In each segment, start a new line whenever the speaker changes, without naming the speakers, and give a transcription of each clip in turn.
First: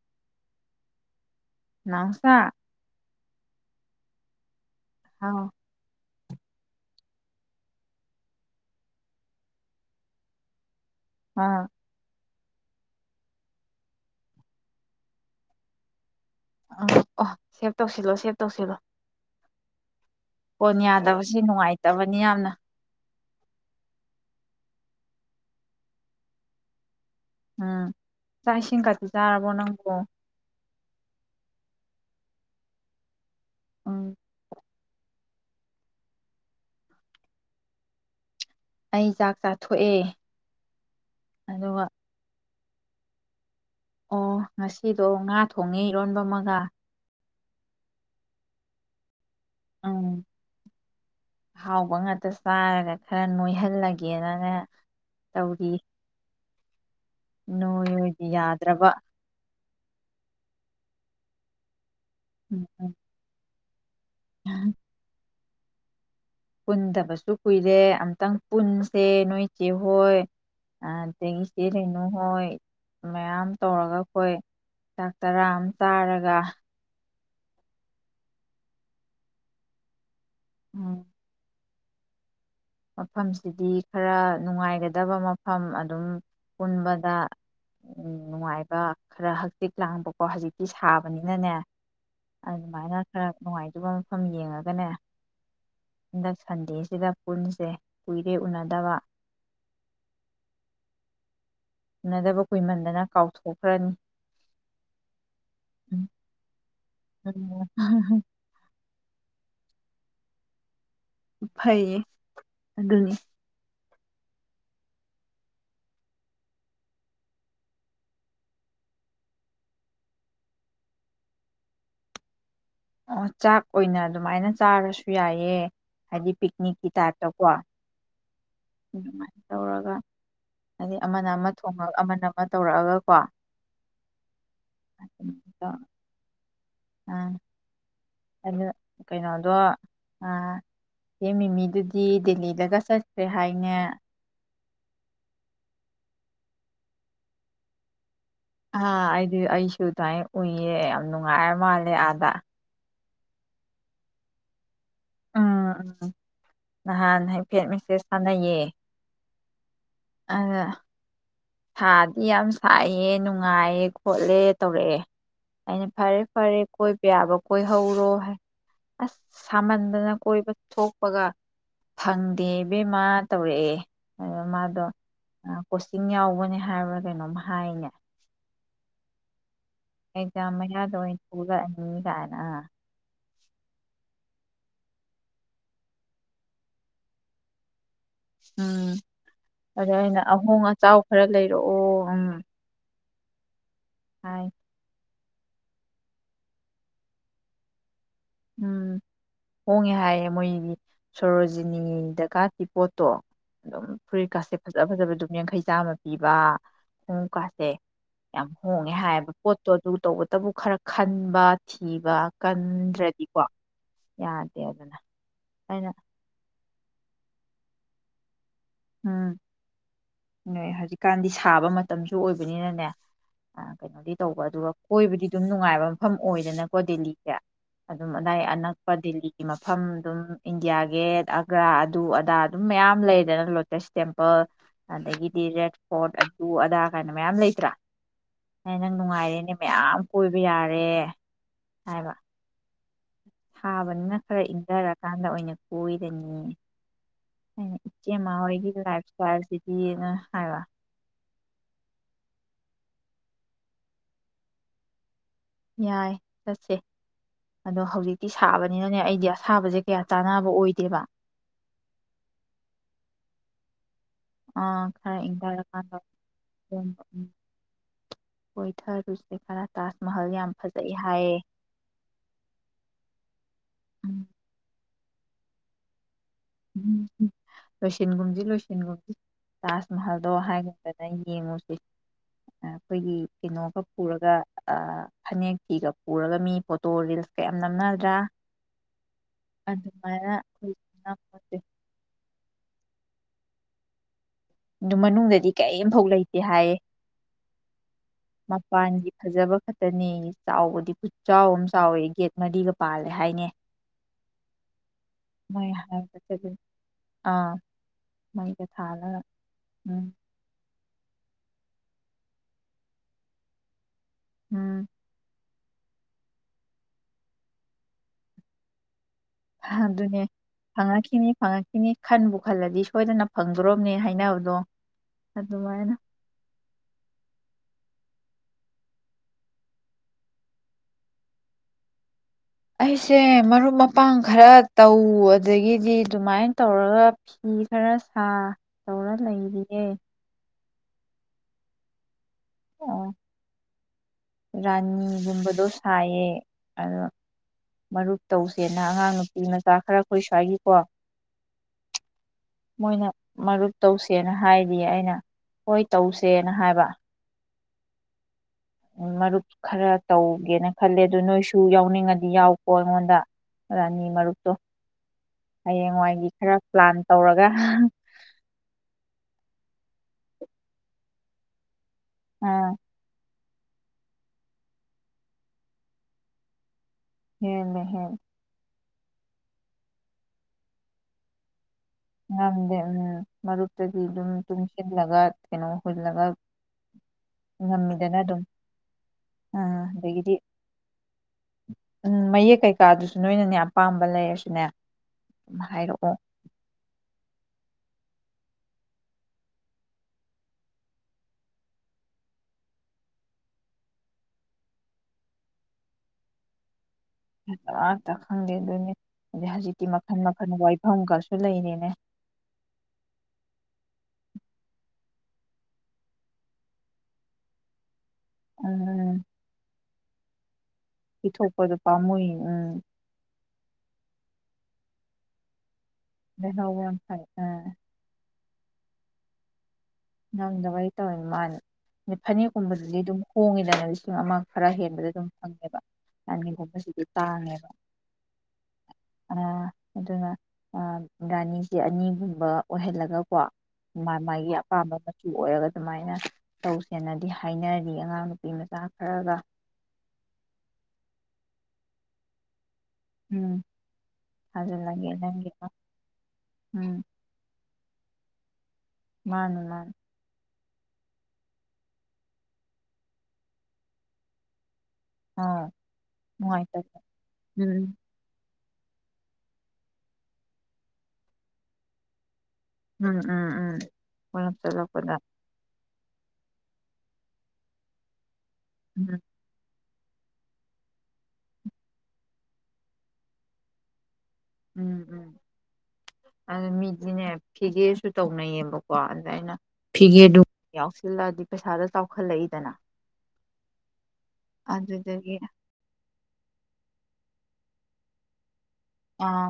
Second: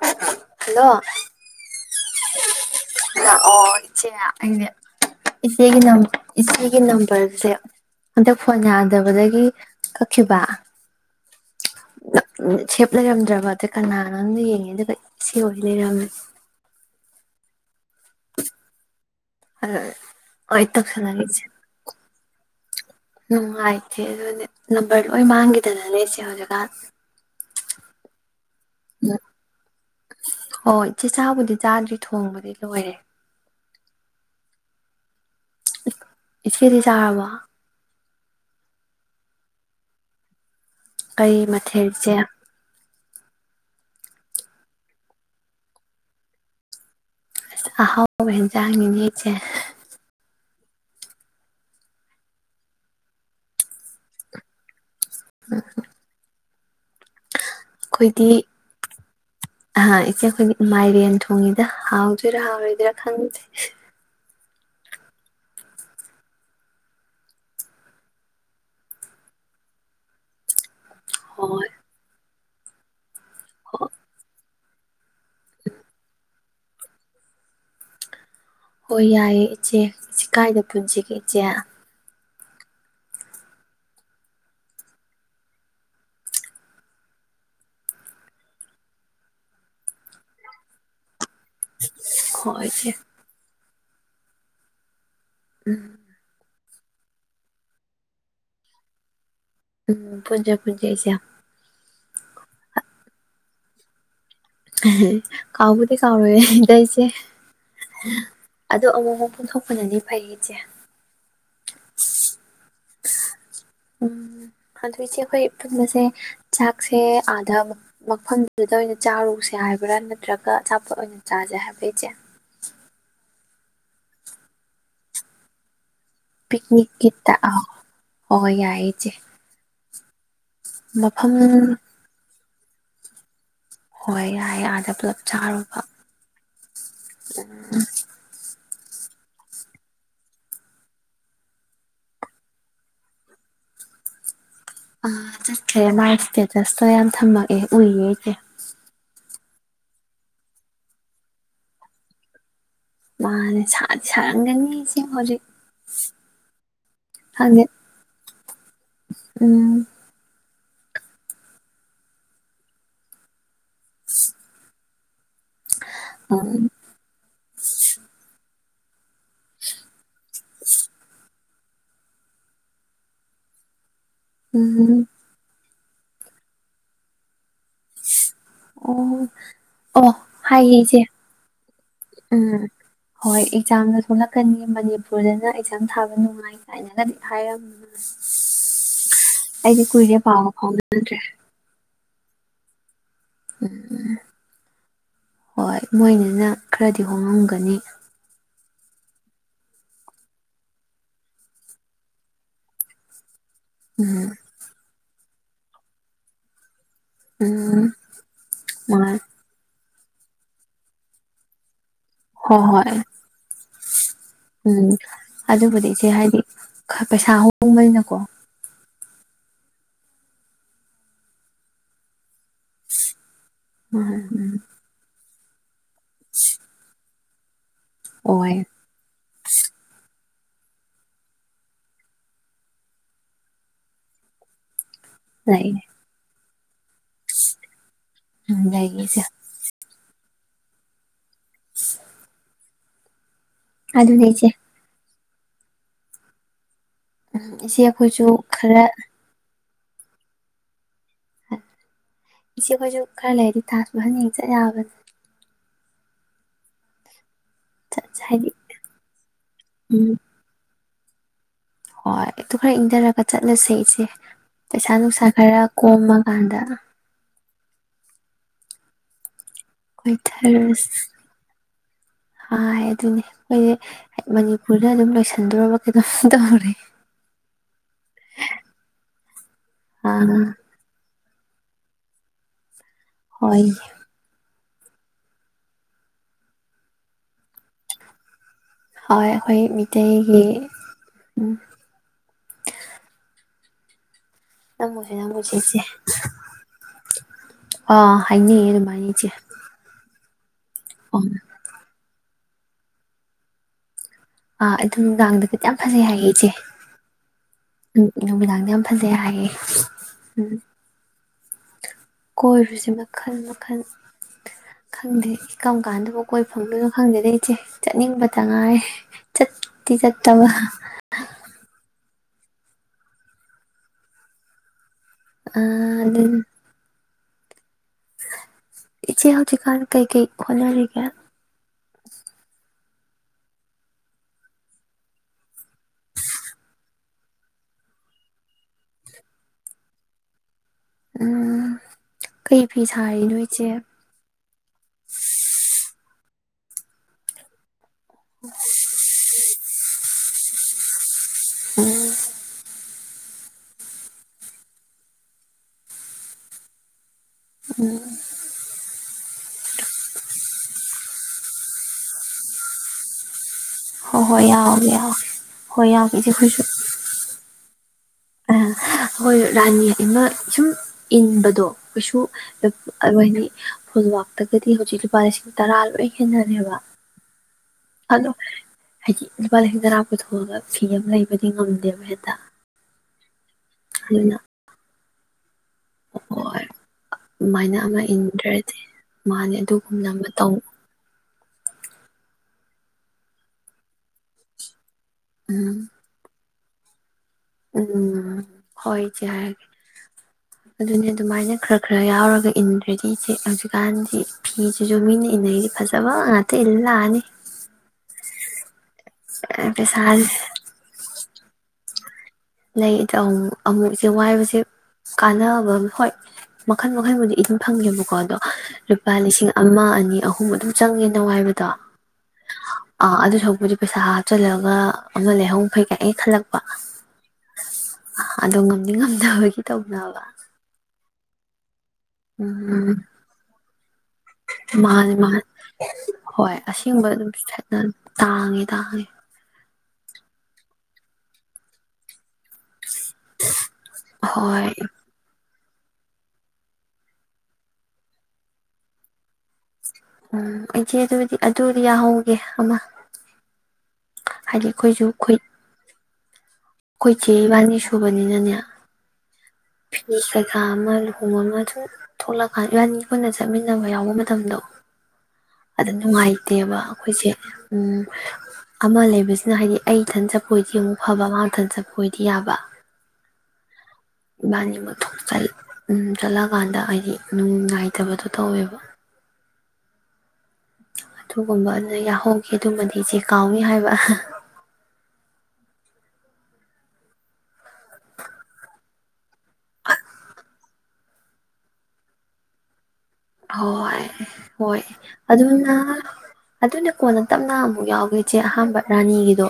[inaudible] Hello
ꯅꯧꯆꯥ
ꯂꯛꯑꫭ ꯏꯆꯦ ꯑꯩꯖꯦ
ꯎꯝ
ꯏꯆꯦꯒꯤ ꯅꯝ ꯏꯁꯩꯒꯤ ꯅꯝꯕꯔꯁꯦ ꯍꯟꯗꯛ ꯐꯣꯟ ꯌꯥꯗꯕꯗꯒꯤ ꯀꯛꯈꯤꯕ
ꯑꯥ
ꯁꯦꯞ ꯂꯩꯔꯝꯗ꯭ꯔꯕ ꯑꯗ ꯀꯅꯥꯅꯣꯅ ꯌꯦꯡꯉꯦ ꯑꯗꯨꯒ ꯏꯆꯦ ꯑꯣꯏ ꯂꯩꯔꯝꯃꯦ
ꯑꯩ ꯑꯣ ꯁꯦꯚ ꯇꯧꯁꯤꯜꯂꯣ ꯁꯦꯚ ꯇꯧꯁꯤꯜꯂꯣ
[unintelligible]
ꯀꯣꯟ
ꯇꯧꯁꯜꯂꯒ
ꯌꯥꯗꯕꯁꯤ
ꯏꯆꯦ
ꯅꯨꯡꯉꯥꯏꯇꯕꯅꯤ ꯌꯥꯝꯅ
ꯅꯨꯡꯉꯥꯏꯇꯦ ꯑꯗꯨꯅꯦ ꯅꯝꯕꯔ ꯂꯣꯏ ꯃꯥꯡꯈꯤꯗꯅꯅꯦ ꯏꯁꯦ ꯍꯧꯖꯤꯛꯀꯥꯟ
ꯎꯝ ꯆꯥꯛ ꯏꯁꯤꯡꯒꯗꯤ ꯆꯥꯔꯕꯣ ꯅꯪꯕꫭ
ꯍꯣꯏ ꯏꯆꯦ ꯆꯥꯕꯨꯗꯤ ꯆꯥꯗ꯭ꯔꯤ ꯊꯣꯡꯕꯗꯤ ꯂꯣꯏꯔꯦ
ꯎꯝ
ꯏꯆꯦꯗꯤ ꯆꯥꯔꯕꫭ
ꯑꯩ ꯆꯥꯛ ꯆꯥꯊꯣꯛꯑꯦ
ꯀꯔꯤ
ꯑꯗꯨꯒ
ꯃꯊꯦꯜ ꯏꯆꯦ
ꯑꯣ ꯉꯁꯤꯗꯣ ꯉꯥ ꯊꯣꯡꯉꯦ ꯏꯔꯣꯟꯕ ꯑꯃꯒ
ꯑꯁ ꯑꯍꯥꯎꯕ ꯏꯟꯖꯥꯡ ꯅꯤꯅꯦ ꯏꯆꯦ
ꯎꯝ ꯑꯍꯥꯎꯕ ꯉꯥꯛꯇ ꯆꯥꯔꯒ ꯈꯔ ꯅꯣꯏꯍꯜꯂꯒꯦꯅꯅꯦ ꯇꯧꯔꯤ ꯅꯣꯏꯌꯨꯗꯤ ꯌꯥꯗ꯭ꯔꯕ
ꯑꯍ ꯏꯆꯦ ꯑꯩꯈꯣꯏꯗꯤ ꯃꯥꯏꯔꯦꯟ ꯊꯣꯡꯉꯤꯗ ꯍꯥꯎ ꯗꫭꯏꯔ
ꯎꯝ
ꯍꯥꯎꯔꫭꯏ
ꯎꯝ
ꯗꫭꯏꯔ ꯈꯪꯉꯦ
[unintelligible] ꯄꯨꯟꯗꯕꯁꯨ ꯀꯨꯏꯔꯦ ꯑꯝꯇꯪ ꯄꯨꯟꯁꯦ ꯅꯣꯏ ꯆꯦ ꯍꯣꯏ ꯑꯥ ꯑꯗꯒꯤ ꯆꯦ
ꯍꯣꯏ
ꯔꯤꯅꯨ ꯍꫭꯏ ꯃꯌꯥꯝ
ꯍꯣꯏ
ꯇꯧꯔꯒ ꯑꯩꯈꯣꯏ ꯆꯥꯛ ꯆꯥꯔ ꯑꯃ ꯆꯥꯔꯒ
ꯍꯣꯏ ꯌꯥꯏꯌꯦ ꯏꯆꯦ ꯀꯥꯏꯗ
ꯎꯝ
ꯄꯨꯟꯁꯤꯒꯦ ꯏꯆꯦ
ꯃꯐꯝꯁꯤꯗꯤ ꯈꯔ ꯅꯨꯡꯉꯥꯏꯒꯗꯕ ꯃꯐꯝ ꯑꯗꯨꯝ ꯄꯨꯟꯕꯗ ꯅꯨꯡꯉꯥꯏꯕ ꯈꯔ ꯍꯆꯤꯛ ꯂꯥꯡꯕꯀꯣ ꯍꯧꯖꯤꯛꯇꯤ ꯁꯥꯕꯅꯤ ꯅꯅꯦ
ꯍꯣꯏ ꯏꯆꯦ
ꯑꯗꯨꯃꯥꯏꯅ ꯈꯔ ꯅꯨꯡꯉꯥꯏ ꯊꯕꯛ ꯃꯐꯝ ꯌꯦꯡꯉꯒꯅꯦ
ꯎꯝ
ꯍꯟꯗꯛ ꯁꯟꯗꯦꯁꯤꯗ ꯄꯨꯟꯁꯦ ꯀꯨꯏꯔꯦ ꯎꯅꯗꯕ
ꯎꯝ ꯄꯨꯟꯖꯦ ꯄꯨꯟꯖꯦ ꯏꯆꯦ
ꯎꯅꯗꯕ ꯀꯨꯏꯃꯟꯗꯅ ꯀꯥꯎꯊꯣꯛꯈ꯭ꯔꯅꯤ
ꯀꯥꯎꯕꯨꯗꯤ
ꯎꯝ
ꯀꯥꯎꯔꯣꯏꯗ ꯏꯆꯦ
ꯎꯝ
ꯑꯗꯣ ꯑꯃꯨꯛ ꯑꯃꯨꯛ ꯄꯨꯟꯊꯣꯛ ꯐꯟꯅꯗꯤ ꯐꯩ ꯏꯆꯦ
ꯐꯩꯌꯦ ꯑꯗꯨꯅꯤ
ꯎꯝ ꯑꯗꯨ ꯏꯆꯦ ꯑꯩꯈꯣꯏ ꯄꯨꯟꯕꯁꯦ ꯆꯥꯛꯁꯦ ꯑꯥꯗ ꯃꯐꯝꯗꯨꯗ ꯑꯣꯏꯅ ꯆꯥꯔꯨꯁꯦ ꯍꯥꯏꯕ꯭ꯔꯥ ꯅꯠꯇ꯭ꯔꯒ ꯑꯆꯥꯄꯣꯠ ꯑꯣꯏꯅ ꯆꯥꯁꯦ ꯍꯥꯏꯕ꯭ꯔꯥ ꯏꯆꯦ
ꯑꯣ ꯆꯥꯛ ꯑꯣꯏꯅ ꯑꯗꯨꯃꯥꯏꯅ ꯆꯥꯔꯁꯨ ꯌꯥꯏꯌꯦ ꯍꯥꯏꯗꯤ ꯄꯤꯛꯅꯤꯛꯀꯤ
ꯇ
ꯇꯥꯏꯞꯇꯀꯣ
ꯑ ꯍꯣꯏ ꯌꯥꯏꯌꯦ ꯏꯆꯦ
ꯑꯗꯨꯃꯥꯏꯅ ꯇꯧꯔꯒ ꯍꯥꯏꯗꯤ
ꯃꯐꯝ
ꯑꯃꯅ ꯑꯃ ꯊꯣꯡꯉꯒ ꯑꯃꯅ ꯑꯃ ꯇꯧꯔꯛꯑꯒ ꯀꯣ
ꯍꯣꯏ ꯌꯥꯏ ꯑꯥꯗ ꯄꯨꯂꯞ ꯆꯥꯔꯨꯕ
ꯎꯝ ꯑꯗꯨ ꯀꯩꯅꯣꯗꯣ ꯑꯥ ꯆꯦ ꯃꯤꯃꯤꯗꯨꯗꯤ ꯗꯦꯜꯂꯤꯗꯒ ꯆꯠꯈ꯭ꯔꯦ ꯍꯥꯏꯅꯦ
ꯑꯥ ꯆꯠꯈꯔ꯭ꯦ ꯃꯥꯥꯏ ꯏꯁꯇꯦꯇꯁꯇꯣ ꯌꯥꯝ ꯊꯝꯃꯛꯑꯦ ꯎꯏꯌꯦ ꯏꯆꯦ
ꯑꯥ ꯑꯩꯗꯤ ꯑꯩꯁꯨ ꯑꯗꯥꯏ ꯎꯏꯌꯦ ꯌꯥꯝ ꯅꯨꯡꯉꯥꯏꯔꯥ ꯃꯥꯜꯂꯦ ꯑꯥꯗ
ꯃꯥꯟꯅꯦ ꯁꯥꯗꯤ ꯁꯥꯔꯝꯒꯅꯤ ꯏꯆꯦ ꯍꯖꯤꯛ
ꯎꯝ ꯎꯝ ꯅꯍꯥꯟ
ꯈꯪꯗꯦ
ꯍꯥꯏꯐꯦꯠ ꯃꯦꯁꯦꯖ ꯊꯥꯅꯩꯌꯦ
ꯎꯝ
ꯑꯗ ꯁꯥꯗꯤ ꯌꯥꯝ ꯁꯥꯏꯌꯦ ꯅꯨꯡ ꯅꯨꯡꯉꯥꯏ ꯈꯣꯠꯂꯦ ꯇꯧꯔꯛꯑꯦ ꯑꯩꯅ ꯐꯔꯦ ꯐꯔꯦ
ꯎꯝ
ꯀꯣꯏꯕ ꯌꯥꯕ ꯀꯣꯏ ꯍꯧꯔꯣ ꯍꯥꯏ ꯑꯁ ꯁꯥꯃꯟꯗꯅ ꯀꯣꯏꯕ ꯊꯣꯛꯄꯒ ꯐꯪꯗꯦ ꯏꯕꯦꯝꯃ ꯇꯧꯔꯛꯑꯦ ꯑꯥ ꯃꯥꯗꯣ
ꯎꯝ
ꯄꯣꯁꯇꯤꯡ ꯌꯥꯎ ꯚꯣꯠꯅꯤ ꯍꯥꯏꯕ꯭ꯔꯥ ꯀꯩꯅꯣꯝ ꯍꯥꯏꯅꯦ
ꯑꯣ
ꯑꯦꯛꯖꯥꯝ
ꯍꯥꯏꯌꯦ
ꯃꯌꯥꯗ
ꯏꯆꯦ
ꯑꯣꯏꯅ ꯊꯣꯛꯂꯛ ꯑꯅꯤ ꯀꯥꯏꯅ ꯑꯥ
ꯎꯝ ꯍꯣꯏ ꯑꯦꯛꯖꯥꯝꯗꯣ ꯊꯣꯛꯂꯛꯀꯅꯤ ꯃꯅꯤꯄꯨꯔꯗꯅ ꯑꯦꯛꯖꯥꯝ ꯊꯥꯕ ꯅꯨꯡꯉꯥꯏ ꯀꯥꯏꯅꯒꯗꯤ ꯍꯥꯏꯔꯝꯃꯤ
ꯎꯝ
ꯑꯩꯗꯤ
ꯑꯗ
ꯀꯨꯏꯔꯦ
ꯑꯩꯅ
ꯄꯥꯎꯒ
ꯑꯍꯣꯡ ꯑꯆꯥꯎ
ꯐꯥꯎꯅꯗ꯭ꯔꯦ
ꯈꯔ ꯂꯩꯔꯛꯑꯣ ꯎꯝ
ꯎꯝ
ꯍꯥꯏ
ꯍꯣꯏ ꯃꯣꯏꯗꯨꯅ ꯈꯔꯗꯤ ꯍꯣꯡꯉꯝꯒꯅꯤ
ꯎꯝ ꯍꯣꯡꯉꯦ ꯍꯥꯏꯌꯦ ꯃꯣꯏꯒꯤ ꯁꯣꯔꯣꯖꯤꯅꯤ ꯗꯀꯥꯗꯤ ꯄꯣꯠꯇꯣ ꯑꯗꯨꯝ
ꯎꯝ
ꯐꯨꯔꯤꯠꯀꯥꯁꯦ ꯐꯖ ꯐꯖꯕ ꯑꯗꯨꯝ ꯌꯥꯡꯈꯩ ꯆꯥꯝꯃ ꯄꯤꯕ ꯈꯣꯡꯎꯞꯀꯥꯁꯦ
ꯎꯝ
ꯌꯥꯝ ꯍꯣꯡꯉꯦ
ꯍꯣꯏ
ꯍꯥꯏꯌꯦꯕ ꯄꯣꯠꯇꯣ ꯑꯗꯨꯕꯨ ꯇꯧꯕꯇꯕꯨ ꯈꯔ ꯈꯟꯕ ꯊꯤꯕ ꯊꯤꯕ
ꯍꯣꯏ ꯍꯣꯏ
ꯀꯟꯗ꯭ꯔ
ꯎꯝ ꯑꯗꯨꯕꯨꯗꯤ
ꯑꯩꯅ
ꯏꯆꯦ ꯍꯥꯏꯗꯤ ꯄꯩꯁꯥ ꯍꯣꯡꯕꯥꯅꯤꯅꯥꯀꯣ
ꯎꯝ ꯅꯣꯏ ꯍꯧꯖꯤꯛꯀꯥꯟꯗꯤ ꯁꯥꯕ ꯃꯇꯝꯁꯨ ꯑꯣꯏꯕꯅꯤꯅꯅꯦ ꯑ ꯀꯩꯅꯣꯗꯤ
ꯎꯝ
ꯇꯧꯕ
ꯎꯝ
ꯑꯗꯨꯒ ꯀꯣꯏꯕꯗꯤ ꯑꯗꯨꯝ ꯅꯨꯡꯉꯥꯏꯕ ꯃꯐꯝ ꯑꯣꯏꯗꯅꯀꯣ ꯗꯦꯜꯂꯤꯁꯦ ꯑꯗꯨꯝ ꯑꯗꯥꯏ
ꯑꯣꯏ
ꯑꯅꯛꯄ ꯗꯤꯜꯂꯤꯒꯤ ꯃꯐꯝ ꯑꯗꯨꯝ ꯏꯟꯗꯤꯌꯥ ꯒꯦꯠ ꯑꯒ꯭ꯔꯥ ꯑꯗꯨ ꯑꯗꯥ ꯑꯗꯨꯝ ꯃꯌꯥꯝ ꯂꯩꯗꯅ ꯂꯣꯇꯁ ꯇꯦꯝꯄꯥꯜ ꯑꯗꯥꯒꯤꯗꯤ
ꯂꯩ
ꯔꯦꯠ ꯐꯣꯔꯠ ꯑꯗꯨ ꯑꯗꯥ ꯀꯥꯏꯅ ꯃꯌꯥꯝ ꯂꯩꯇ꯭ꯔꯥ
ꯎꯝ
ꯑꯦ ꯅꯪ
ꯂꯩꯌꯦ ꯏꯆꯦ
ꯅꯨꯡꯉꯥꯏꯔꯦꯅꯦ ꯃꯌꯥꯝ ꯀꯣꯏꯕ ꯌꯥꯔꯦ ꯍꯥꯏꯕ ꯁꯥꯕꯅꯤꯅ
ꯑꯗꯨꯅꯦ
ꯈꯔ
ꯏꯆꯦ
ꯏꯪꯊꯔꯒꯦ ꯏꯪꯑꯀꯥꯟꯗ ꯑꯣꯏꯅ ꯀꯣꯏꯔꯅꯤ
ꯎꯝ ꯏꯆꯦ ꯑꯩꯈꯣꯏꯁꯨ ꯈꯔ
ꯅ ꯍꯥꯏꯕ
ꯏꯆꯦ ꯈꯣꯏꯁꯨ ꯈꯔ ꯂꯩꯗꯤ ꯇꯥꯁ ꯃꯍꯜ ꯌꯦꯡ ꯆꯠ ꯌꯥꯕꯅꯦ
ꯌꯥꯏ ꯆꯠꯁꯦ ꯑꯗꯣ
ꯆꯠꯁꯦ
ꯍꯧꯖꯤꯛꯇꯤ
ꯍꯥꯏꯗꯤ
ꯁꯥꯕꯅꯤꯅꯅꯦ ꯑꯩꯗꯤ ꯑꯁꯥꯕꯁꯦ ꯀꯌꯥ
ꯎꯝ
ꯆꯥꯟꯅꯕ ꯑꯣꯏꯗꯦ [unintelligible]
ꯍꯣꯏ ꯑꯗꯨ ꯈꯔ ꯏꯪꯊꯔꯒ ꯆꯠꯂꯁꯦ ꯏꯆꯦ
ꯑꯥ
ꯄꯩꯁꯥ ꯅꯨꯡꯁꯥ ꯈꯔ
ꯏꯪꯊꯔꯀꯥꯟꯗ
ꯀꯣꯝꯃꯀꯥꯟꯗ
ꯀꯣꯏ ꯊꯥꯔꯨꯁꯦ
ꯅꯩꯊꯔꯁꯤ ꯍꯥꯏ ꯑꯗꯨꯅꯦ ꯑꯩꯈꯣꯏꯗꯤ ꯃꯅꯤꯄꯨꯔꯗ ꯑꯗꯨꯝ ꯂꯣꯏꯁꯜ ꯗꯣꯔꯥꯕ ꯀꯩꯅꯣꯝ ꯇꯧꯔꯦ
ꯂꯣꯁꯟꯒꯨꯝꯨꯝꯖꯤ ꯂꯣꯁꯟꯒꯨꯝꯁꯤ ꯇꯥꯖ ꯃꯍꯍꯜꯗꯣ
ꯑꯥ
ꯍꯥꯏꯒꯨꯝꯗꯅ ꯌꯦꯉꯨꯁꯤ ꯑ ꯑꯩꯈꯣꯏꯒꯤ
ꯍꯣꯏ
ꯀꯩꯅꯣꯒ ꯄꯨꯔꯒ ꯐꯅꯦꯛ ꯐꯤꯒ ꯄꯨꯔꯒ ꯃꯤ ꯐꯣꯇꯣ ꯔꯤꯜꯁꯀ ꯌꯥꯝ ꯅꯝꯅꯗ꯭ꯔꯥ
ꯍꯣꯏ ꯑꯩꯈꯣꯏ
ꯑꯗꯨꯃꯥꯏꯅ
ꯃꯤꯇꯩꯒꯤ
ꯑꯩꯈꯣꯏꯁꯨ
ꯎꯝ
ꯅꯝꯃꯁꯦ ꯑꯗꯨ
ꯅꯪꯕꯨꯁꯨ
ꯃꯅꯨꯡꯗꯗꯤ
ꯅꯪꯕꯨꯁꯨ ꯏꯆꯦ
ꯀꯔꯤꯝꯐꯥꯎ ꯂꯩꯇꯦ ꯍꯥꯏꯌꯦ
ꯑꯥ ꯍꯥꯏꯅꯩꯌꯦ
ꯃꯄꯥꯟꯒꯤ
ꯑꯗꯨꯃꯥꯏꯅ ꯏꯆꯦ
ꯐꯖꯕ ꯈꯛꯇꯅꯦꯌꯦ ꯆꯥꯎꯕꯗꯤ ꯈꯨꯠ
ꯑꯣ
ꯆꯥꯎ ꯑꯃ ꯆꯥꯎꯋꯦ ꯒꯦꯠ ꯃꯔꯤꯒ ꯄꯥꯜꯂꯦ ꯍꯥꯏꯅꯦ
ꯑ ꯑꯩꯗꯣ ꯅꯨꯅꯨꯡꯗꯥꯡꯗꯒꯗꯤ
ꯃꯣꯏ
ꯌꯥꯝ ꯐꯖꯩ
ꯍꯥꯏꯕ
ꯍꯥꯏꯌꯦ ꯏꯆꯦ
ꯆꯠꯂꯤ ꯑꯥ ꯃꯩꯒ
ꯅꯨꯃꯤꯗꯥꯡꯗ ꯌꯥꯝ ꯐꯖꯩ
ꯊꯥꯜꯂꯒ
ꯍꯥꯏꯌꯦ ꯎꯝ ꯀꯣꯏꯔꯨꯁꯦ ꯃꯈꯜ ꯃꯈꯜ
ꯎꯝ
ꯈꯪꯗꯦ ꯀꯔꯝ ꯀꯥꯟꯗꯕꯨ ꯀꯣꯏ ꯐꯝꯗꯣꯏꯅꯣ ꯈꯪꯖꯗꯦ ꯏꯆꯦ ꯆꯠꯅꯤꯡꯕ ꯇ ꯉꯥꯏꯔꯦ ꯆꯠꯇꯤ
ꯑꯗꯨꯅꯦ
ꯆꯠꯇꯕ
ꯐꯪꯉꯛꯈꯤꯅꯤ ꯐꯪꯉꯛꯈꯤꯅꯤ ꯈꯟꯕꯨ ꯈꯜꯂꯗꯤ ꯁꯣꯏꯗꯅ ꯐꯪꯗꯣꯔꯣꯝꯅꯦ ꯍꯥꯏꯅꯕꯗꯣ
ꯑ
ꯑꯗꯨꯃꯥꯏꯅ
ꯏꯆꯦ ꯍꯧꯖꯤꯛ ꯀꯥꯟ ꯀꯩ ꯀꯩ ꯍꯣꯠꯅꯔꯤꯒꯦ
ꯑꯩꯁꯦ ꯃꯔꯨꯞ ꯃꯄꯥꯡ ꯈꯔ ꯇꯧ ꯑꯗꯒꯤꯗꯤ ꯑꯗꯨꯃꯥꯏꯅ ꯇꯧꯔꯒ ꯐꯤ ꯈꯔ ꯁꯥ ꯇꯧꯔ ꯂꯩꯔꯤꯌꯦ
ꯎꯝ ꯀꯩ ꯐꯤ ꯁꯥꯔꯤꯅꯣ ꯏꯆꯦ
ꯑ ꯔꯥꯅꯤꯒꯨꯝꯕꯗꯣ ꯁꯥꯌꯦ ꯑꯗꯣ ꯃꯔꯨꯞ ꯇꯧꯁꯦꯅ ꯑꯉꯥꯡ ꯅꯨꯄꯤ ꯃꯆꯥ ꯆꯥ ꯈꯔ ꯑꯩꯈꯣꯏ ꯁ꯭ꯋꯥꯏꯒꯤꯀꯣ
ꯑꯣ
ꯃꯣꯏꯅ ꯃꯔꯨꯞꯞ ꯇꯧꯁꯦꯅ ꯍꯥꯏꯔꯤꯍꯦ ꯑꯩꯅ ꯍꯣꯏ ꯇꯧꯁꯦꯅ ꯍꯥꯏꯕ
ꯎꯝ
ꯃꯔꯨꯞ ꯈꯔ ꯇꯧꯒꯦꯅ ꯈꯜꯂꯦ ꯑꯗꯨ ꯅꯣꯏꯁꯨ ꯌꯥꯎꯅꯤꯡꯉꯗꯤ ꯌꯥꯎꯀꯣ ꯑꯩꯉꯣꯟꯗ ꯔꯥꯅꯤ
ꯍꯣꯏ ꯍꯣꯏ
ꯃꯔꯨꯞꯛꯇꯣ
ꯌꯥꯎꯒꯦ ꯌꯥꯎꯒꯦ ꯍꯣꯏ ꯌꯥꯎꯒꯦ
ꯍꯌꯦꯡꯋꯥꯏꯒꯤ ꯈꯔ ꯄ꯭ꯂꯥꯟ ꯇꯧꯔꯒ
ꯑ ꯍꯣꯏ ꯔꯥꯅꯤ ꯑꯃ ꯁꯨꯝ ꯏꯟꯕꯗꯣ ꯀꯩꯁꯨ
ꯑꯥ
[unintelligible] ꯐꯨꯜꯕꯥꯛꯇꯒꯗꯤ ꯍꯧꯖꯤꯛ ꯂꯨꯄꯥ ꯂꯤꯁꯤꯡ ꯇꯔꯥ ꯂꯣꯏ ꯍꯦꯟꯅꯔꯦꯕ
ꯍꯦꯟꯅꯦ ꯍꯦꯟ
ꯑꯗꯣ ꯍꯥꯏꯗꯤ ꯂꯨꯄꯥ ꯂꯤꯁꯤꯡ ꯇꯔꯥ ꯄꯨꯊꯣꯛꯑꯒ ꯐꯤ ꯑꯃ ꯂꯩꯕꯗꯤ ꯉꯝꯗꯦꯕ꯫ ꯍꯦꯛꯇ
ꯉꯝꯗꯦ ꯎꯝ꯫ ꯃꯔꯨꯞꯇꯗꯤ ꯑꯗꯨ
ꯑꯗꯨꯅ
ꯇꯨꯡꯁꯤ ꯂꯒ
ꯍꯣꯏ ꯑꯗꯨꯃꯥꯏꯅ ꯑꯃ
ꯉꯝꯃꯤꯗꯅ ꯑꯗꯨꯝ
ꯏꯟꯗ꯭ꯔꯗꯤ ꯃꯥꯅꯦ
ꯑꯥ
ꯑꯗꯨꯒꯨꯝꯅ ꯑꯃ
ꯑꯗꯒꯤꯗꯤ
ꯇꯧ
ꯎꯝ ꯃꯌꯦꯛ ꯀꯩꯀꯥꯗꯨꯁꯨ ꯅꯣꯏꯅꯅꯦ ꯑꯄꯥꯝꯕ ꯂꯩꯔꯁꯨꯅꯦ
ꯎꯝ
ꯍꯥꯏꯔꯛꯑꯣ
ꯎꯝ ꯍꯣꯏ ꯏꯆꯦ ꯍꯥꯏꯔꯒꯦ ꯑꯗꯨꯅꯦ ꯑꯗꯨꯃꯥꯏꯅ ꯈꯔ - ꯈꯔ ꯌꯥꯎꯔꯒ ꯏꯟꯗ꯭ꯔꯗꯤ ꯏꯆꯦ ꯍꯧꯖꯤꯛꯀꯥꯟꯗꯤ ꯐꯤꯁꯤꯁꯨ ꯃꯤꯅ ꯏꯟꯅꯔꯤꯗꯤ ꯐꯖꯕ ꯉꯥꯛꯇ ꯏꯜꯂꯦ꯫
ꯐꯖꯕ ꯉꯛꯇ ꯈꯪꯗꯦ ꯑꯗꯨꯅꯤ꯫ ꯑꯗ ꯍꯧꯖꯤꯛꯇꯤ ꯃꯈꯟ
ꯄꯩꯁꯥꯁꯦ
ꯃꯈꯟ ꯋꯥꯏꯐꯝꯒꯁꯨ ꯂꯩꯔꯤꯅ [inaudible]
ꯂꯩ ꯑꯗꯣ ꯑꯃꯨ ꯑꯃꯨꯛ ꯏꯁꯦ ꯋꯥꯏꯕꯁꯦ ꯀꯥꯟꯅꯕ ꯍꯣꯏ ꯃꯈꯜ ꯃꯈꯟꯕꯨꯗꯤ ꯏꯗꯤꯟ ꯐꯪꯉꯦꯕꯀꯣ ꯂꯨꯄꯥ
ꯎꯝ
ꯂꯤꯁꯤꯡ ꯑꯃ ꯑꯅꯤ ꯑꯍꯨꯝ ꯑꯗꯨꯝ ꯆꯪꯉꯦꯅ ꯋꯥꯏꯕꯗꯣꯅ
ꯄꯤꯊꯣꯛꯄꯗꯣ ꯄꯥꯝꯃꯨꯏ ꯎꯝ
ꯑꯥ ꯑꯗꯨ ꯁꯔꯨꯛꯄꯨꯗꯤ ꯄꯩꯁꯥ ꯍꯥꯞ ꯍꯥꯞꯆꯜꯂ ꯑꯃꯅ ꯂꯩꯍꯧ ꯐꯩ꯫ ꯀꯥꯏ ꯑꯩ ꯈꯜꯂꯛꯄ
[unintelligible]
ꯑꯗꯣ ꯉꯝꯗꯤ ꯉꯝꯗꯕꯒꯤ ꯇꯧꯅꯥꯕ꯫
[unintelligible] ꯑꯥ ꯐꯅꯦꯛꯀꯨꯝꯕꯗꯨꯗꯤ ꯑꯗꯨꯝ ꯍꯣꯡꯉꯦꯗꯅ ꯂꯤꯁꯤꯡ ꯑꯃ ꯈꯔ ꯍꯦꯟꯕꯗ
ꯃꯥꯅꯦ
ꯑꯗꯨꯝ
ꯃꯥꯅꯦ
ꯐꯪꯉꯦꯕ
ꯍꯣꯏ
ꯔꯅꯤꯒꯨꯝꯕꯁꯤꯗꯤ
ꯑꯁꯦꯡꯕ ꯑꯗꯨꯝ
ꯇꯥꯡꯉꯦꯕ꯫
ꯁꯥꯏꯠꯅ ꯇꯥꯡꯉꯦ ꯇꯥꯡꯉꯦ
ꯑꯗꯨꯅ ꯔꯥꯅꯤꯁꯦ ꯑꯅꯤꯒꯨꯝ ꯑꯣꯏꯍꯜꯂꯒꯀꯣ ꯃꯥ - ꯃꯥꯒꯤ
ꯍꯣꯏ
ꯑꯄꯥꯝꯕ ꯃꯆꯨ ꯑꯣꯏꯔꯒ ꯑꯗꯨꯃꯥꯏꯅ ꯇꯧꯁꯦꯅꯗꯤ ꯍꯥꯏꯅꯔꯤ ꯑꯉꯥꯡ ꯅꯨꯄꯤ ꯃꯆꯥ ꯈꯔꯒ
ꯎꯝ ꯏꯆꯦ ꯑꯗꯨꯗꯤ ꯑꯗꯨꯗꯤ ꯌꯥꯍꯧꯒꯦ ꯑꯃ꯫
ꯎꯝ ꯊꯖꯤꯜꯂꯒꯦ ꯅꯪꯒꯤ ꯑꯃ꯫
ꯈꯣꯏ ꯆꯦ ꯏꯕꯥꯟꯅꯤꯁꯨ ꯕꯅꯤꯅꯅꯦ
ꯃꯥꯅꯦ - ꯃꯥꯅꯦ꯫
ꯊꯥ ꯑꯃ ꯂꯨꯍꯣꯡ ꯑꯃ ꯁꯨꯝ ꯊꯣꯛꯂꯛꯀꯥꯟꯗ ꯏꯕꯥꯅꯤ ꯁꯨꯝ ꯄꯨꯟꯅ ꯆꯠꯃꯤꯟꯅꯕ ꯌꯥꯎꯕ ꯃꯇꯝꯗꯣ
ꯑꯥ
ꯑꯗꯨ ꯅꯨꯡꯉꯥꯏꯇꯦꯕ
ꯅꯨꯡꯉꯥꯏꯇꯕ
ꯑꯩꯈꯣꯏꯁꯦ ꯎ
ꯎꯝ
ꯑꯃ ꯂꯩꯕꯁꯤꯅ ꯍꯥꯏꯗꯤ ꯑꯩ ꯏꯊꯟ ꯆꯠꯄꯣꯏꯗꯤ ꯑꯃꯨꯛ ꯐꯕ ꯃꯥ ꯏꯊꯟ ꯆꯠꯄꯣꯏꯗꯤ ꯌꯥꯕ꯫
ꯎꯝ ꯎꯝ ꯎꯝ꯫ ꯄꯨꯂꯞ
ꯏꯕꯅꯤꯃꯛ ꯊꯣꯛ
ꯆꯠꯂꯛꯄꯗ
ꯆꯜꯂꯦ꯫ ꯎꯝ ꯆꯠꯂꯀꯥꯟꯗ ꯍꯥꯏꯗꯤ ꯅꯨꯡꯉꯥꯏꯇꯕꯗꯨ ꯇꯧꯋꯦꯕ
ꯎꯝ
ꯑꯗꯨꯒꯨꯝꯕꯅ ꯌꯥꯍꯧꯒꯦ ꯑꯗꯨꯃꯗꯤ ꯏꯆꯦ ꯀꯥꯎꯅꯤ ꯍꯥꯏꯕ
ꯎꯝ ꯎꯝ ꯑꯗꯨ ꯃꯤꯗꯤꯅꯦ ꯐꯤꯒꯦꯁꯨ ꯇꯧꯅꯩꯌꯦꯕꯀꯣ ꯥꯏꯩꯅ ꯐꯤꯒꯦ ꯑꯗꯨ ꯌꯥꯎꯁꯤꯜꯂꯛꯑꯗꯤ ꯄꯩꯁꯥꯗ ꯆꯥꯎꯈꯠꯂꯛꯏꯗꯅ
ꯍꯣꯏ ꯍꯣꯏ
ꯑꯗꯨꯗꯒꯤ
ꯑꯗꯨꯅ ꯑꯗꯨꯅꯦ ꯀꯣꯟꯅ ꯇꯞꯅ ꯑꯃꯨꯛ ꯌꯥꯎꯒꯦ ꯏꯆꯦ ꯑꯍꯥꯟꯕ
ꯑꯥ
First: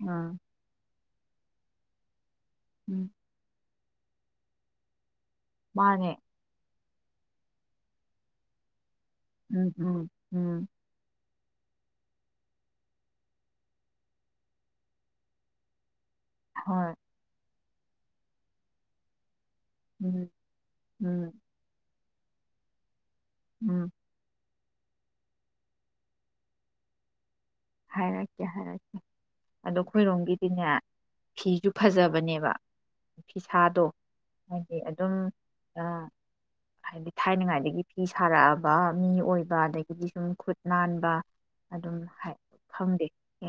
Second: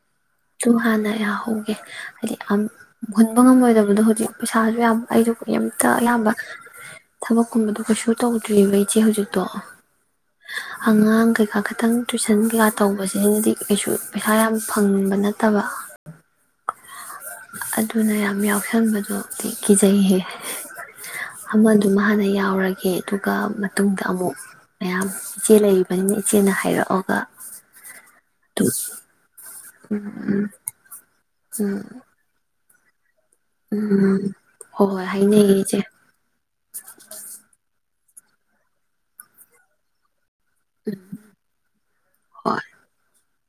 ꯎꯝ
ꯑꯗꯨꯨ ꯍꯥꯟꯅ ꯌꯥꯍꯧꯒꯦ ꯍꯥꯏꯗꯤ
ꯎꯝ
ꯨꯉꯕ ꯍꯨꯟꯕꯉꯝ ꯑꯣꯏꯗꯕ ꯑꯗꯣ ꯍꯧꯖꯤꯛ ꯄꯩꯁꯥꯁꯨ ꯌꯥꯝ ꯑꯩꯁꯨ ꯑꯝꯇ
ꯃꯥꯅꯦ
ꯑꯌꯥꯝꯕ ꯊꯕꯛꯀꯨꯝꯕꯗꯣ ꯀꯩꯁꯨ ꯇꯧꯗ꯭ꯔꯤꯕ ꯆꯦ ꯍꯧꯖꯤꯛꯇꯣ
ꯎꯝ ꯎꯝ ꯎꯝ
ꯑꯉꯥꯡꯒ ꯈꯤꯇꯪ ꯇꯨꯏꯁꯟ ꯀꯩꯀꯥ ꯇꯧꯕꯁꯤꯅꯗꯤ ꯀꯩꯁꯨ ꯄꯩꯁꯥ ꯌꯥꯝ ꯐꯪꯕ ꯅꯠꯇꯕ
ꯍꯣꯏ
ꯑꯗꯨꯅ ꯌꯥꯝ ꯌꯥꯎꯁꯟꯕꯗꯣ ꯀꯤꯖꯩꯍꯤ
ꯎꯝ ꯎꯝ
ꯑꯃꯗꯨ ꯗꯨꯃꯥ ꯍꯥꯟꯅ ꯌꯥꯎꯔꯒꯦ ꯑꯗꯨꯒ
ꯎꯝ
ꯃꯇꯨꯡꯗ ꯑꯃꯨꯛ ꯃꯌꯥꯝ ꯏꯆꯦ ꯂꯩꯔꯤꯕꯕꯅꯤꯅ ꯏꯆꯦꯅ ꯍꯥꯏꯔꯛꯑꯒ
ꯍꯥꯏꯔꯛꯀꯦ
ꯑꯗꯨꯝ
ꯍꯥꯏꯔꯛꯀꯦ ꯑꯗꯣ
ꯎꯝ
ꯈꯣꯏꯔꯣꯝꯒꯤꯗꯤꯅꯦ ꯐꯤꯁꯨ
ꯎꯝ
ꯐꯖꯕꯅꯦꯕ [unintelligible] ꯐꯤꯁꯥꯗꯣ
ꯎꯝ ꯎꯝ
ꯍꯥꯏꯗꯤ
ꯍꯣꯏ ꯍꯣꯏ
ꯑꯗꯨꯝ
ꯍꯥꯏꯅꯩꯌꯦ ꯏꯆꯦ
ꯍꯥꯏꯗꯤ ꯊꯥꯏꯅꯉꯥꯏꯗꯒꯤ ꯐꯤ ꯁꯥꯔꯛꯑꯕ ꯃꯤ ꯑꯣꯏꯕ ꯑꯗꯒꯤꯗꯤ ꯁꯨꯝ ꯈꯨꯠ ꯅꯥꯟꯕ ꯑꯗꯨꯝ ꯍꯥꯏ
ꯍꯣꯏ
ꯈꯪꯗꯦ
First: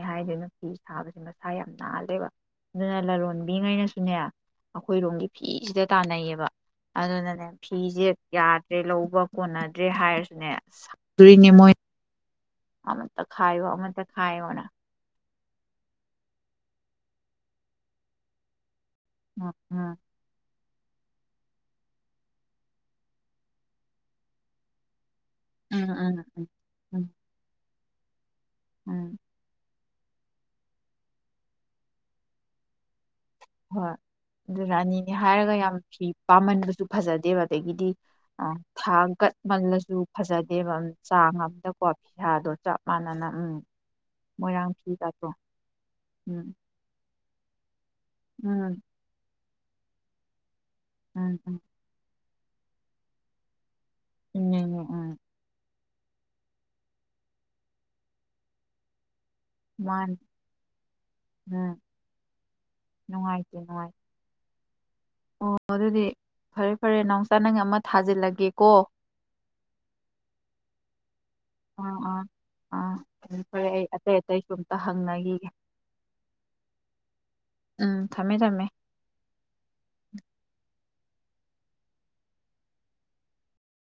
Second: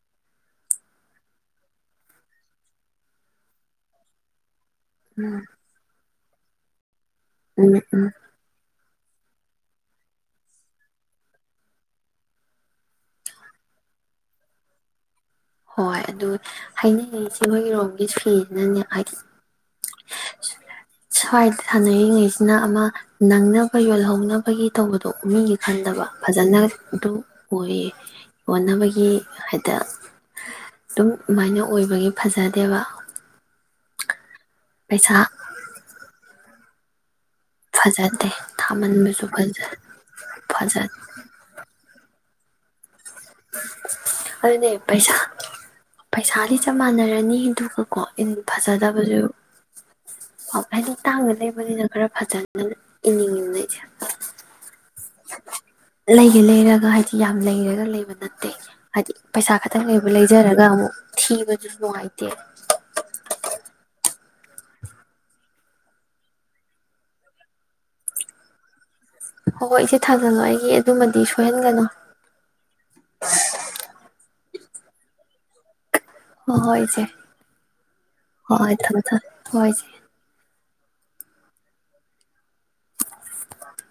ꯍꯥꯏꯗꯅꫭ ꯐꯤ ꯁꯥꯕꯁꯦ ꯃꯁꯥ ꯌꯥꯝ ꯅꯥꯜꯂꯦꯕ ꯑꯗꯨꯅ ꯂꯂꯣꯟꯕꯤꯉꯩꯅꯁꯨꯅꯦ ꯑꯩꯈꯣꯏꯔꯣꯝꯒꯤ
ꯎꯝ
ꯐꯤꯁꯤꯗ ꯇꯥꯟꯅꯩꯌꯦꯕ ꯑ [unintelligible] ꯑꯗꯨꯅꯅꯦ
ꯎꯝ ꯎꯝ
ꯐꯤꯁꯦ ꯌꯥꯗꯦ ꯗꯦ ꯂꯧꯕ ꯀꯣꯟꯅꯗ꯭ꯔꯦ ꯍꯥꯏꯔꯁꯨꯅꯦ ꯁꯪꯗꯣꯔꯤꯅꯦ ꯃꯣꯏ ꯑꯃꯇ ꯈꯥꯏꯌꯣ ꯑꯃꯇ ꯈꯥꯏꯌꯣꯅ
ꯍꯣꯏ ꯑꯗꯨ ꯍꯥꯏꯅꯤꯡꯉꯁꯤꯦ ꯃꯣꯏꯒꯤꯔꯣꯝꯒꯤ ꯐꯤꯅꯅꯦ
ꯑ ꯑꯝ
ꯁ꯭ꯋꯥꯏꯗ ꯁꯥꯟꯅꯔꯤꯉꯩꯁꯤꯅ ꯑꯃ ꯅꯪꯅꯕ ꯌꯣꯜꯍꯧꯅꯕꯒꯤ ꯇꯧꯕꯗ ꯑꯗꯣ ꯃꯤꯒꯤ
ꯎꯝ
ꯈꯟꯗꯕ
ꯎꯝ ꯎꯝ
ꯐꯖꯅ
ꯎꯝ
ꯑꯗꯨ ꯑꯣꯏꯌꯦ
ꯎꯝ
ꯑꯣꯅꯕꯒꯤ ꯍꯥꯏꯗꯤ ꯑꯗꯨꯝ ꯑꯗꯨꯃꯥꯏꯅ ꯑꯣꯏꯕꯒꯤ ꯐꯖꯗꯦꯕ
ꯍꯣꯏ ꯑꯗꯨ ꯔꯥꯅꯤꯅꯦ
ꯄꯩꯁꯥ
ꯍꯥꯏꯔꯒ ꯌꯥꯝ ꯐꯤ ꯄꯥꯝꯃꯟꯕꯁꯨ ꯐꯖ ꯗꯦꯕ ꯑꯗꯒꯤꯗꯤ
ꯐꯖꯗꯦ
ꯊꯥ
ꯊꯥꯃꯟꯕꯁꯨ
ꯀꯠꯃꯜꯂꯁꯨ ꯐꯖꯗꯦꯕ
ꯐꯖ
ꯆꯥꯡ ꯑꯃꯗꯀꯣ ꯄꯩꯁꯥꯗꯣ ꯆꯞ ꯃꯥꯟꯅꯅ ꯎꯝ
ꯑꯗꯨꯅꯦ
ꯃꯣꯏꯔꯥꯡ
ꯄꯩꯁꯥ
ꯐꯤꯒꯗꯣ ꯎꯝ
ꯄꯩꯁꯥꯗꯤ ꯆꯞ ꯃꯥꯟꯅꯔꯅꯤ ꯑꯗꯨꯒꯀꯣ ꯟ
ꯎꯝ
ꯐꯖꯗꯕꯁꯨ ꯑ ꯍꯥꯏꯗꯤ ꯇꯥꯡꯅ
ꯎꯝ ꯎꯝ
ꯂꯩꯕꯅꯤꯅ ꯈꯔ ꯐꯖꯅꯤ ꯏ
[unintelligible] ꯎꯝ
ꯂꯩꯒꯦ ꯂꯩꯔꯒ ꯍꯥꯏꯗꯤ ꯌꯥꯝ ꯂꯩꯔꯒ ꯂꯩꯕ ꯅꯠꯇꯦ ꯍꯥꯏꯗꯤ ꯄꯩꯁꯥ ꯈꯛꯇꯪ ꯂꯩꯕ
ꯃꯥꯅꯤ
ꯂꯩꯖꯔꯒ ꯑꯃꯨꯛ
ꯎꯝ
ꯊꯤꯕꯗꯨꯁꯨ ꯅꯨꯡꯉꯥꯏꯇꯦ
ꯅꯨꯡꯉꯥꯏꯇꯦ ꯅꯨꯡꯉꯥꯏꯇꯦ ꯑꯣ ꯑꯗꯨꯗꯤ ꯐꯔꯦ ꯐꯔꯦ ꯅꯥꯎꯁꯥ ꯅꯪ ꯑꯃ ꯊꯥꯖꯤꯜꯂꯒꯦꯀꯣ
ꯍꯣꯏ ꯍꯣꯏ ꯏꯆꯦ ꯊꯥꯖꯜꯂꯣ ꯑꯩꯒꯤ ꯑꯗꯨꯃꯗꯤ ꯁꯣꯏꯍꯟꯒꯅꯨ
ꯑ ꯑ ꯑ ꯑꯇꯩ ꯑꯇꯩ ꯀꯝꯇ ꯍꯪꯅꯈꯤꯒꯦ
ꯍꯣꯏ ꯍꯣꯏ ꯏꯆꯦ
ꯎꯝ ꯊꯝꯃꯦ
ꯍꯣꯏ ꯍꯣꯏ ꯊꯝꯃꯦ ꯊꯝꯃꯦ ꯍꯣꯏ ꯏꯆꯦ